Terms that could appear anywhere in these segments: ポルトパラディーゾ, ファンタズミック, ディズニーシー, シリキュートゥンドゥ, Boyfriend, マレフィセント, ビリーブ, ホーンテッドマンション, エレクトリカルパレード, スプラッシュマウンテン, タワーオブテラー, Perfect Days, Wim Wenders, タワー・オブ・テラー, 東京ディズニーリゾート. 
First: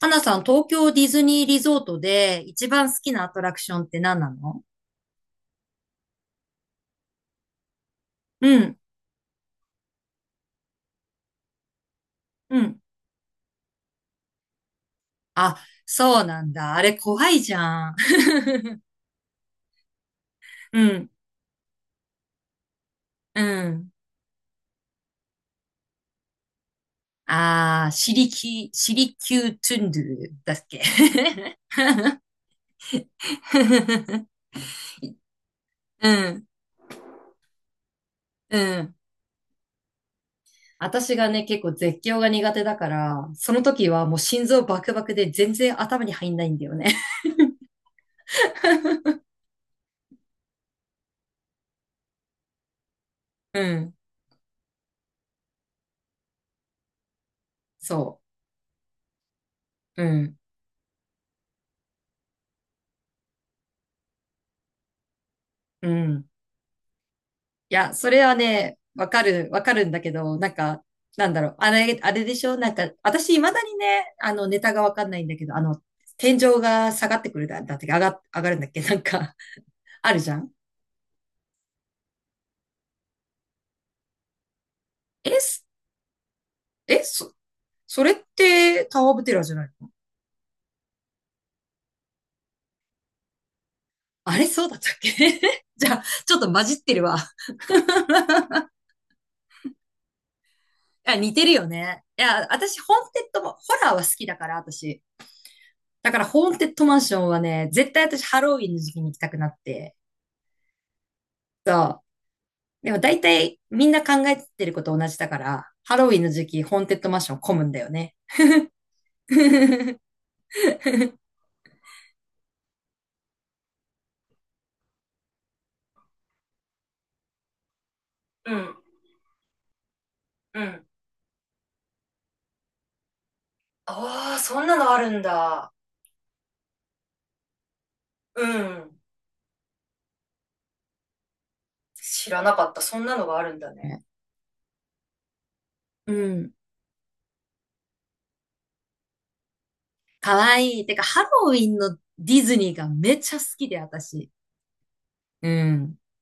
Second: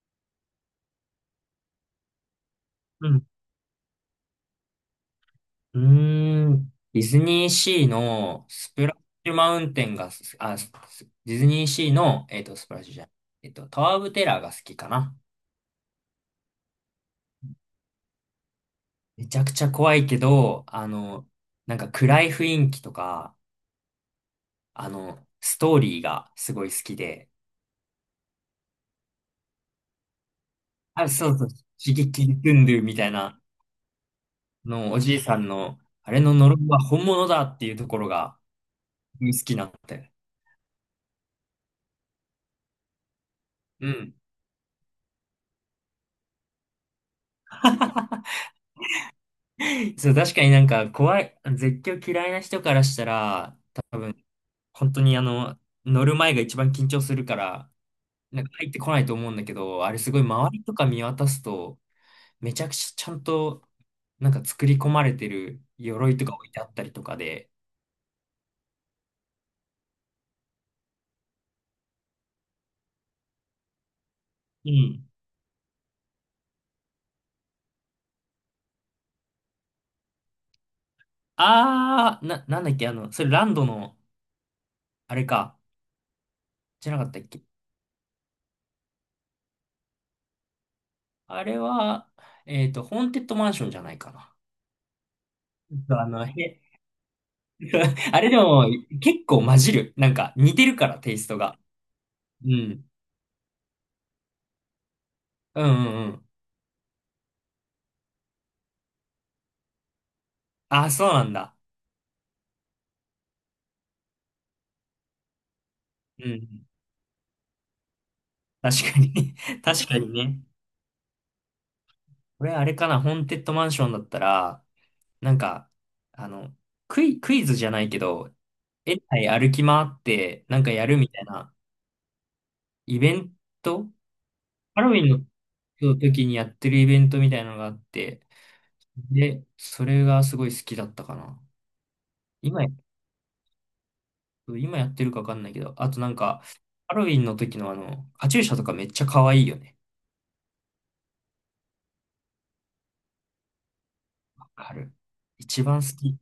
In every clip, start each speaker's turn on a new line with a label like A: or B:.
A: 花さん、東京ディズニーリゾートで一番好
B: う
A: きな
B: ん。
A: アトラクションって何なの？
B: うーん。ディズニーシーの
A: う
B: ス
A: ん、
B: プラッシュマウンテンがす、ディズニーシーの、
A: う
B: スプ
A: ん。
B: ラッシュじゃない、タワー・オブ・テラーが好きかな。
A: あ、そうなんだ。あれ怖いじゃん。
B: めちゃくちゃ怖いけど、
A: うん、
B: なんか暗い雰囲気とか、
A: うん。
B: ストーリーがすごい好きで、
A: ああ、シリキュートゥンドゥだっけ？
B: あ、そうそう、刺激キドゥンドゥみたいな の、おじいさんの、
A: う
B: あれの
A: ん、
B: 呪いは本物だっていうところが
A: うん。
B: 好きなんだよ。
A: 私がね、結構絶叫が苦手だから、その
B: う
A: 時は
B: ん。
A: もう心臓バクバクで全然頭に入んないんだよね。
B: そう、確かになんか怖い、絶叫嫌いな人からした ら、
A: うん、
B: 多分、本当に乗る前が一番緊張するから、
A: そ
B: なんか入ってこないと思うんだけど、あれ
A: う。う
B: すごい
A: ん、
B: 周りとか見渡すと、めちゃくちゃちゃんと、なんか作り込まれてる
A: う
B: 鎧と
A: ん。
B: か置いてあったりとかで、
A: いや、それはね、わかる、わかるんだけど、なんか、なんだろう、あれでしょなんか、私、未だにね、ネ
B: う
A: タがわか
B: ん。
A: んないんだけど、天井が下がってくるだって、上がるんだっけなんか、あるじゃん。
B: なんだっけ、それランドの、あれ
A: え、
B: か、
A: す
B: じゃな
A: え、
B: かったっ
A: そ、
B: け。
A: それって、タワーオブテラーじゃないの？
B: あれは、ホーンテッドマンションじゃないかな。
A: あれ、そうだったっけ？ じゃ
B: そう、
A: あ、ちょっと混じってるわ。
B: あれでも結構混じる。なんか似てるから
A: い
B: テ
A: や、
B: イス
A: 似
B: ト
A: てる
B: が。
A: よね。いや、
B: う
A: 私、
B: ん。
A: ホーンテッドも、ホラーは好きだから、私。
B: うんうんう
A: だから、
B: ん。
A: ホーンテッドマンションはね、絶対私、ハロウィンの時期に行きたくなって、
B: あ、そうなんだ。
A: そう。でも大体みんな考えてること同じだから、ハロウィン
B: う
A: の時期、
B: ん、
A: ホーンテッドマンション混むんだよね。
B: 確かに 確かに ね。これあれかな、ホーンテッドマンションだったら、なんか、あの、クイズじゃないけど、
A: うん、
B: 園内歩き回ってな
A: う
B: んか
A: ん。
B: やるみたいなイベント
A: ああ、そんな
B: ハ
A: の
B: ロウ
A: あ
B: ィ
A: るん
B: ン
A: だ。
B: の時にやってるイベントみたいなのがあって、
A: うん。
B: で、それがすごい好きだったかな。
A: 知らな
B: 今
A: か
B: や、
A: った。そんなのがあるんだね。ね。
B: 今やってるかわかんないけど、あとな
A: う
B: んか、
A: ん。
B: ハロウィンの時のカチューシャとかめっちゃ可愛いよね。
A: かわいい。てか、ハロウィンのディズニーがめちゃ好きで、私。
B: わかる。
A: う
B: 一番好
A: ん。
B: き。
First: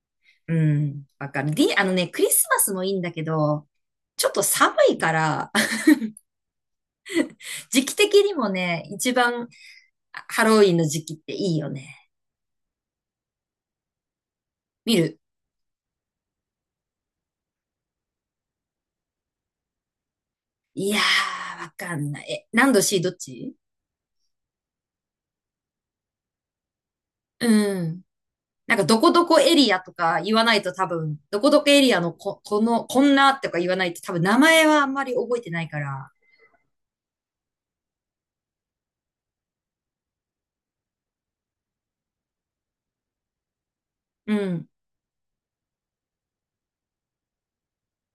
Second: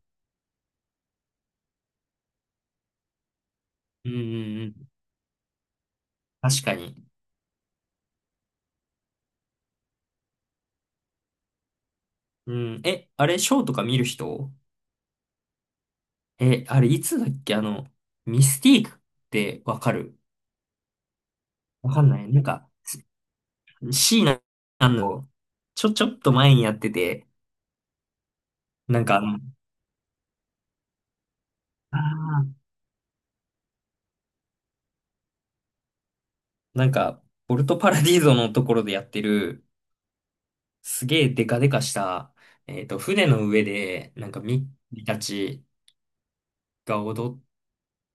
A: うん。わかる。あのね、クリスマスもいいんだけど、
B: うんう
A: ちょっと
B: んう
A: 寒
B: ん。
A: いから、
B: 確かに。
A: 時期的にもね、一番ハロウィンの時期っていいよね。
B: うん。え、あれ、ショーとか見る人？
A: 見る。
B: え、あれ、いつだっけミスティークってわかる？
A: いやー、わ
B: わ
A: か
B: かん
A: ん
B: な
A: ない。
B: い。なん
A: え、
B: か、
A: 何度 C どっち？
B: シーナあの、ちょっと前にやってて、
A: うん。なんか、ど
B: なん
A: こ
B: か
A: どこエリアとか言わないと多分、どこどこエリ
B: あ
A: アの
B: ー
A: こんなとか言わないと多分、名前はあんまり覚えてないから、
B: なんか、ポルトパラディーゾのところでやってる、すげえデカデカした、船の上で、なん
A: う
B: か
A: ん。
B: ミッキーたちが踊っ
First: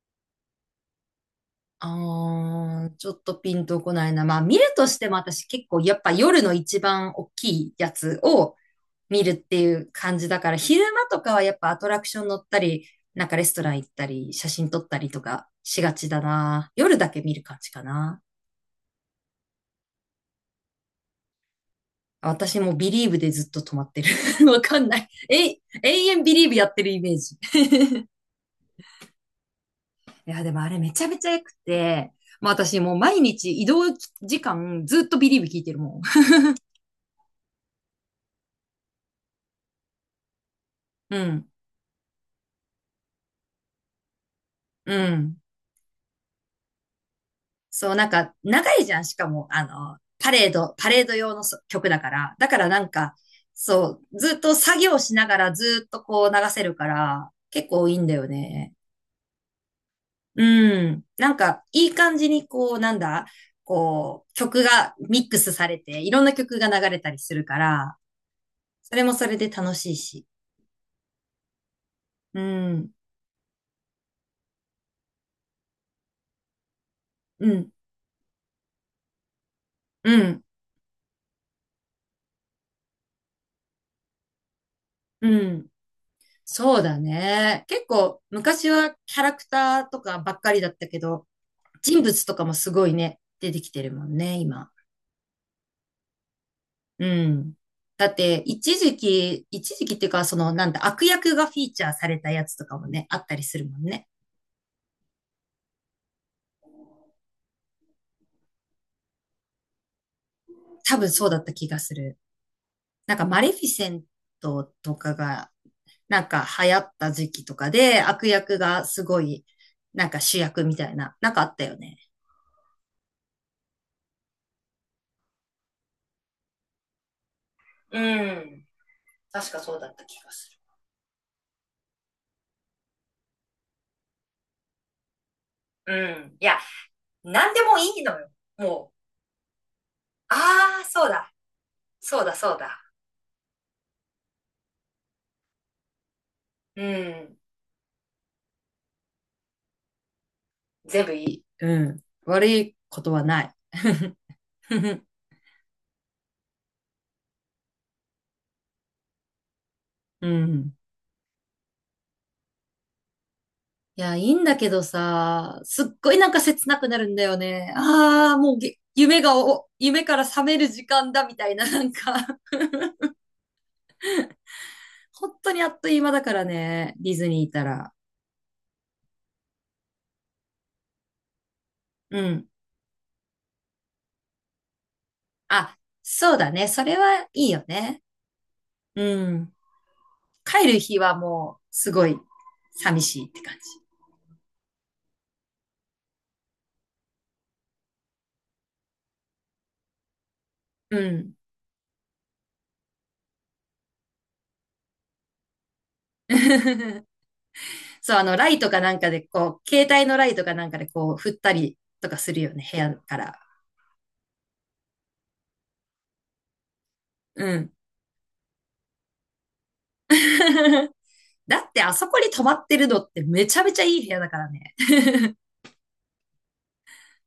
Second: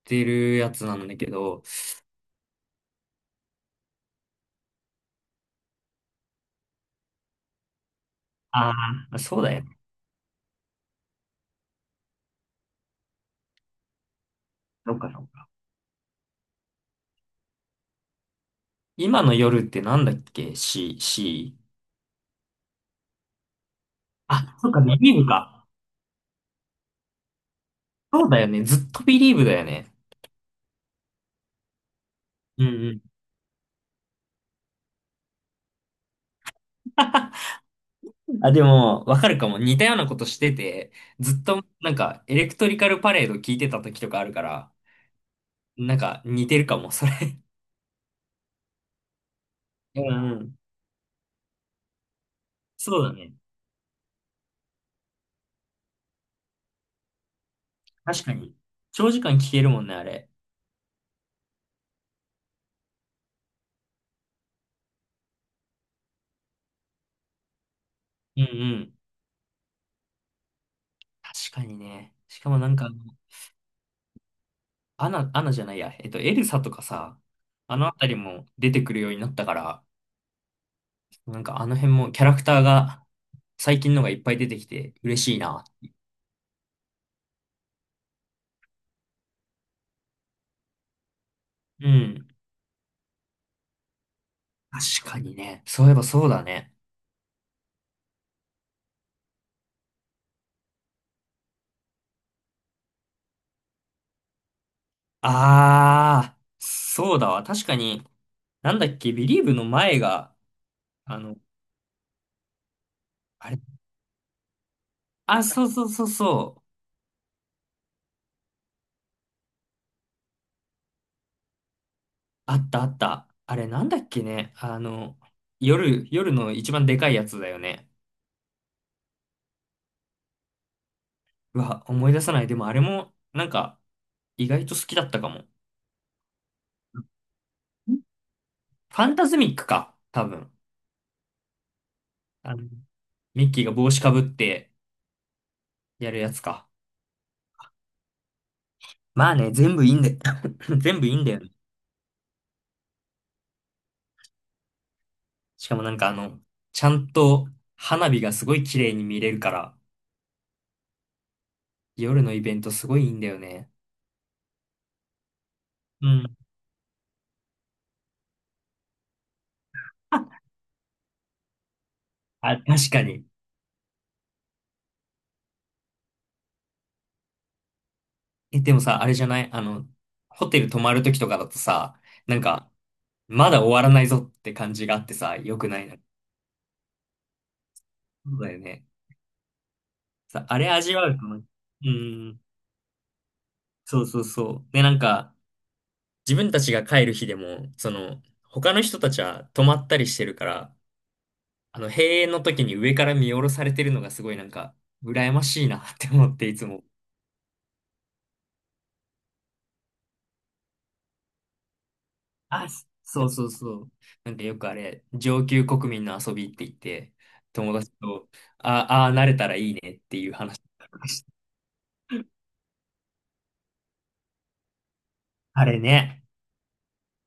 B: てるやつなんだけど、
A: あー、ちょっとピンとこないな。まあ、見るとしても私結構、やっぱ夜の一番大きいやつを
B: ああ、
A: 見るっ
B: そうだ
A: て
B: よ
A: い
B: ね。
A: う感じだから、昼間とかはやっぱアトラクション乗ったり、なんかレストラン行ったり、写真撮っ
B: そ
A: た
B: っ
A: り
B: か、
A: とかしがちだな。夜だけ見る感じかな。
B: 今の夜ってなんだっけ？ C、C。
A: 私もビリーブでずっと止まってる。
B: あ、
A: わ
B: そっ
A: か
B: か、
A: んな
B: ビ
A: い。
B: リーブ
A: え
B: か。
A: 永遠ビリーブやってるイメージ。
B: そうだよね。ずっとビリーブだよね。
A: いや、でもあれめちゃめちゃ良くて、まあ
B: う
A: 私もう
B: ん
A: 毎日移動時間ずっとビリーブ聞いてるもん。
B: うん。あ、でも、わかるかも。似たようなことしてて、
A: う
B: ずっ
A: ん、
B: と、なんか、エレクトリカルパレード聞いてた時とかあるから、
A: うん。
B: なんか、似てるかも、それ。
A: そう、なんか長いじゃん。しかも、
B: うんうん。
A: パレード用の曲だから。だからなん
B: そうだ
A: か、
B: ね。
A: そう、ずっと作業しながらずっとこう流せるから、結構いいんだ
B: 確
A: よ
B: かに。
A: ね。
B: 長時間聞けるもんね、あれ。
A: うん。なんか、いい感じに、こう、なんだ、こう、曲がミックスされて、いろんな曲が流れたりするから、
B: うんうん。
A: それもそれで楽しいし。
B: 確かにね。
A: う
B: しかもなんか、
A: ん、
B: アナ、アナじゃないや。エルサとかさ、
A: うん、
B: あのあたりも出てくるようになったから、
A: うん、
B: なんかあの辺もキャラクターが最近のがいっぱい出てきて嬉
A: う
B: しいな。
A: ん。そうだね。結構、昔はキャラクターとかばっかりだったけど、
B: う
A: 人物
B: ん。
A: とかもすごいね、出てきてるもんね、今。
B: 確かにね。そういえばそうだね。
A: うん。だって、一時期、一時期っていうか、その、なんだ、悪役がフィーチャーされたやつとかもね、あったりするもんね。
B: あー、そうだわ。確かに、なんだっけ、ビリーブの前が、
A: 多分
B: あ
A: そうだ
B: の、
A: った気がする。なんかマ
B: あ
A: レフ
B: れ、
A: ィセントとか
B: あ、
A: が、
B: そうそうそう
A: なんか
B: そう。
A: 流行った時期とかで、悪役がすごい、なんか主役みたいな、なんかあったよね。
B: あったあった。あれなんだっけね。夜の一番でかいやつだよね。
A: うん。確かそうだった気がす
B: うわ、思い出さない。でもあれも、なんか、意外と好きだったかも。
A: る。うん。いや、なんでも
B: フ
A: いいのよ。もう、
B: ァンタズミックか、多分。
A: ああ、そうだ。そうだ、そ
B: あ
A: う
B: の、
A: だ。
B: ミッキーが帽子かぶって、やるやつか。
A: うん。
B: まあね、全部いいんだよ。全
A: 全
B: 部い
A: 部
B: い
A: い
B: んだよ
A: い。
B: ね。
A: うん。悪いことはない。
B: しかもなんかちゃんと花火がすごい綺麗に見れるから、
A: うん。
B: 夜のイベントすごいいいんだよね。
A: いや、いいんだけどさ、すっ
B: う
A: ごいなん
B: ん。
A: か切なくなるんだよね。ああ、もう夢が夢から 覚める時間だみたいな、なんか。
B: あ、確かに。
A: 本当にあっという間だからね、ディズニーいたら。
B: え、でもさ、あれじゃない？ホテル泊まるときとかだとさ、
A: う
B: なん
A: ん。
B: か、まだ終わらないぞって感じがあってさ、良く
A: あ、
B: ないな。
A: そうだね。それはいいよね。
B: そうだよね。
A: うん。
B: あれ
A: 帰る
B: 味
A: 日
B: わ
A: は
B: うかも。
A: もう、
B: う
A: すごい、
B: ん。
A: 寂しいって感じ。
B: そうそうそう。で、なんか、自分たちが帰る日でも、その、他の人たちは泊まったりしてるから、
A: うん。
B: 閉園の時に上から見下ろされてるのがすごいなんか、羨ましいなって思って、いつも。
A: そう、ライトかなんかで、こう、携帯のライトかなんかで、こう、振ったりとかするよね、
B: あ、
A: 部屋か
B: そう
A: ら。
B: そうそう。なんかよくあれ、上級国民の遊びって言って、
A: うん。
B: 友達と、慣れたらいいねっていう話。
A: だってあそこに泊まってるのってめちゃめちゃいい部屋だからね。
B: あれね、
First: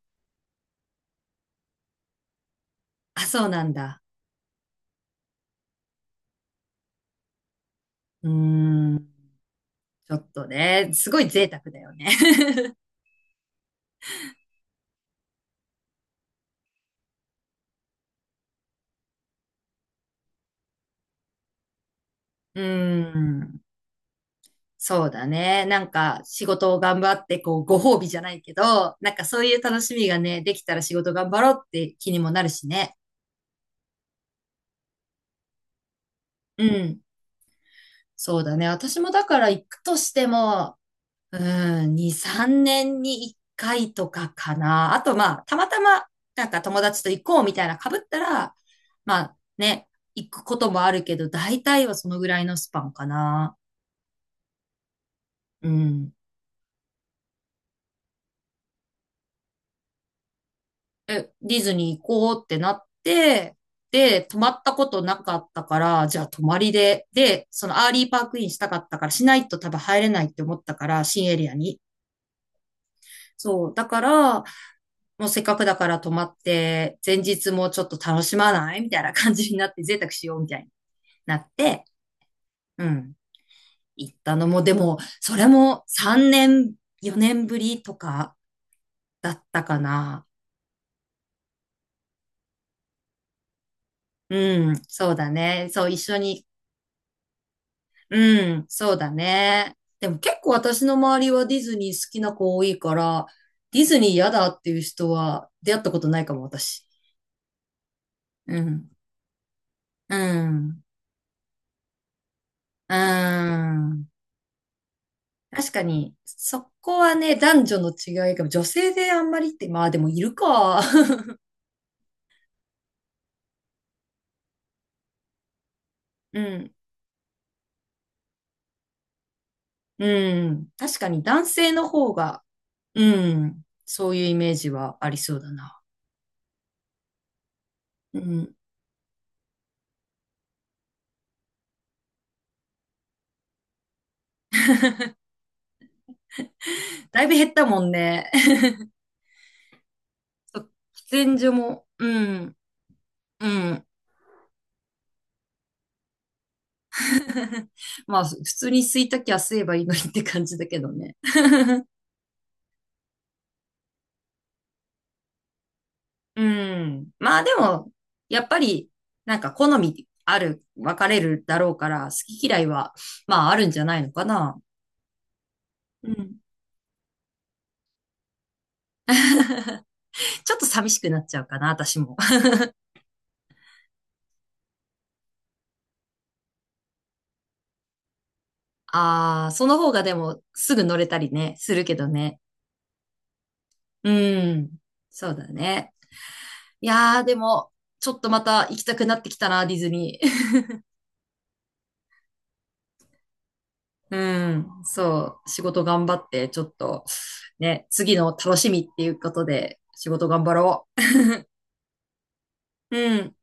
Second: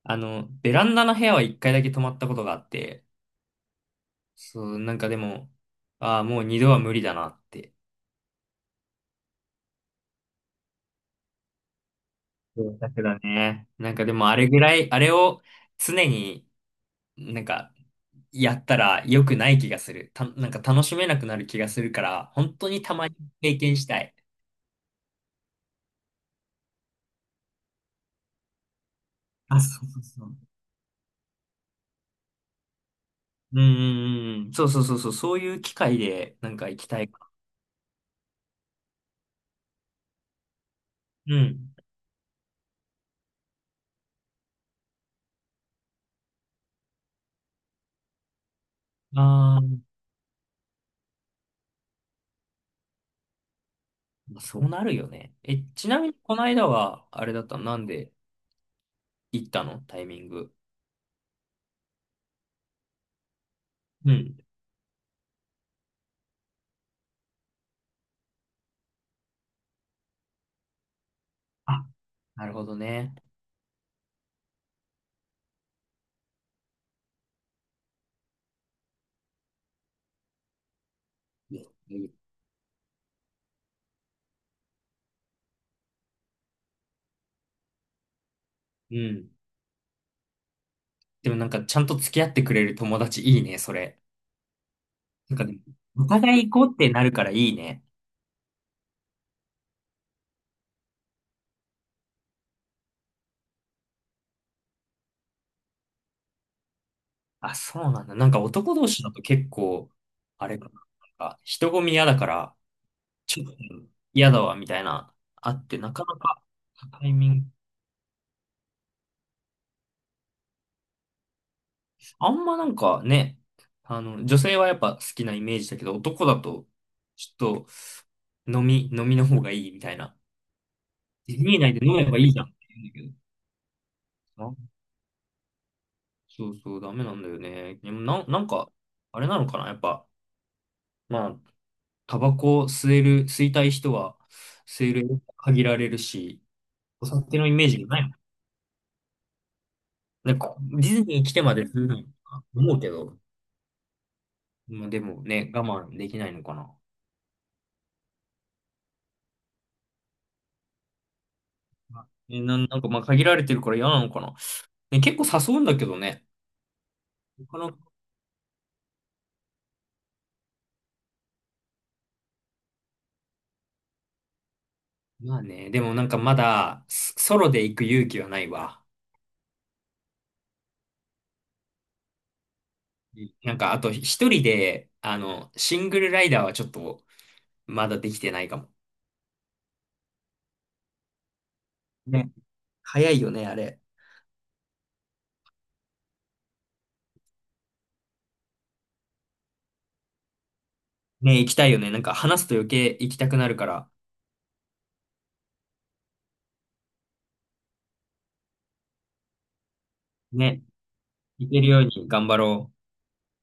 B: ベランダの部屋は一回だけ泊まったことがあって、
A: あ、そうなんだ。
B: そう、なんかでも、ああ、もう二度は無理だなって。
A: うーん。ちょっとね、すごい贅沢だよね。
B: そうだけどね。なんかでもあれぐらい、あれを常になんかやったら良くない気がする。なんか楽しめなくなる気がするから、本
A: うー
B: 当にたまに経
A: ん。
B: 験したい。
A: そうだね。なんか仕事を頑張って、こう、ご褒美じゃないけど、なんかそういう
B: あ、
A: 楽
B: そう
A: し
B: そう
A: みが
B: そう。
A: ね、できたら仕事頑張ろうって気にもなるしね。
B: うんうんうん、そうそうそうそう、そういう機会でなん
A: う
B: か行き
A: ん。
B: たいか
A: そうだね。私もだから行くとしても、
B: な。うん。
A: うん、2、3年に1回とかかな。あと、まあ、たまたま、なんか友達と行こうみたいな被ったら、まあ
B: ああ、
A: ね、行くこともあるけど、大体はそのぐらいのスパンかな。
B: まあ、そうなるよね。え、
A: う
B: ちなみ
A: ん。
B: にこの間は、あれだった？なんで行ったのタイミング？
A: え、ディズニー行こうってなって、
B: う
A: で、
B: ん。
A: 泊まったことなかったから、じゃあ泊まりで、で、そのアーリーパークインしたかったから、しないと多分入れないって思ったから、新エリアに。
B: あ、なるほどね。
A: そう。だから、もうせっかくだから泊まって、前日もちょっと楽しまないみたいな感じになって、贅沢しようみたいになっ
B: いや、
A: て、
B: いい。
A: うん、行ったのも、でも、それも3年、4年ぶりとか
B: う
A: だ
B: ん。
A: ったかな。
B: でもなんかちゃんと付き合ってくれる友達いいね、それ。
A: うん、そうだ
B: なんかね、
A: ね。そう、一
B: お
A: 緒
B: 互
A: に。
B: い行こうってなるからいいね。
A: うん、そうだね。でも結構私の周りはディズニー好きな子多いから、ディズニー嫌だっていう人は出会ったことないかも、私。
B: あ、そうなんだ。なんか
A: う
B: 男同
A: ん、
B: 士だと結構、
A: う
B: あれかな。
A: ん、
B: なんか人混み嫌だから、
A: う
B: ちょっと
A: ん。
B: 嫌だわ、みたいな、あっ
A: 確
B: て、
A: か
B: なか
A: に、
B: なか、
A: そこ
B: タイ
A: は
B: ミ
A: ね、
B: ング、
A: 男女の違いが、女性であんまりって、まあでもいるか。
B: あんまなんかね、女性はやっぱ好きなイメージだけど、男だ
A: う
B: と、
A: ん。
B: ちょっと飲みの方がいいみたいな。
A: うん。確かに
B: ディズ
A: 男
B: ニー
A: 性
B: 内で
A: の
B: 飲め
A: 方
B: ばいいじ
A: が、
B: ゃんって言う
A: う
B: んだけ
A: ん。そういうイ
B: ど、
A: メージ
B: あ、
A: はありそうだな。
B: そうそう、ダメなんだよね。でも
A: う
B: な、なん
A: ん。
B: か、あれなのかな、やっぱ、まあ、タバコ吸える、吸いたい人は、吸える、限られるし、お
A: だいぶ
B: 酒の
A: 減っ
B: イ
A: た
B: メー
A: も
B: ジが
A: ん
B: ないもん。
A: ね。
B: なんか、
A: そう、
B: ディズ
A: 喫
B: ニー来
A: 煙
B: て
A: 所
B: まです
A: も、
B: るの
A: う
B: か
A: ん。
B: 思うけど、
A: うん。
B: まあ、でもね、我慢できないのかな。
A: まあ、普通に吸いたきゃ吸えばいいのにって感じだけどね。
B: え、なんかまあ限られてるから嫌なのかな。ね、結構誘うんだけどね。
A: うん。まあで
B: 他の、
A: も、やっぱり、なんか好みある、分かれるだろうから、好き嫌いは、まああるんじゃないのかな。
B: まあね、でもなん
A: う
B: かま
A: ん。
B: だ、スソロで行く勇気はないわ。
A: ちょっと寂しくなっちゃうかな、私も。
B: うん、なんか、あと一人で、シングルライダーはちょっと、まだできてないかも。
A: ああ、その方がでも、すぐ乗れたりね、するけど
B: ね、
A: ね。
B: 早いよね、あれ。
A: うん。そうだね。いやー、でも、ちょっとまた行きたくなってきたな、ディズニー。
B: ね、行きたいよね。なんか話すと余計行きたくなるから、
A: うん。そう。仕事頑張って、ちょっと、ね、次の楽しみっていうことで、仕事頑張
B: ね、
A: ろ
B: 行けるように頑張ろう。
A: う。うん。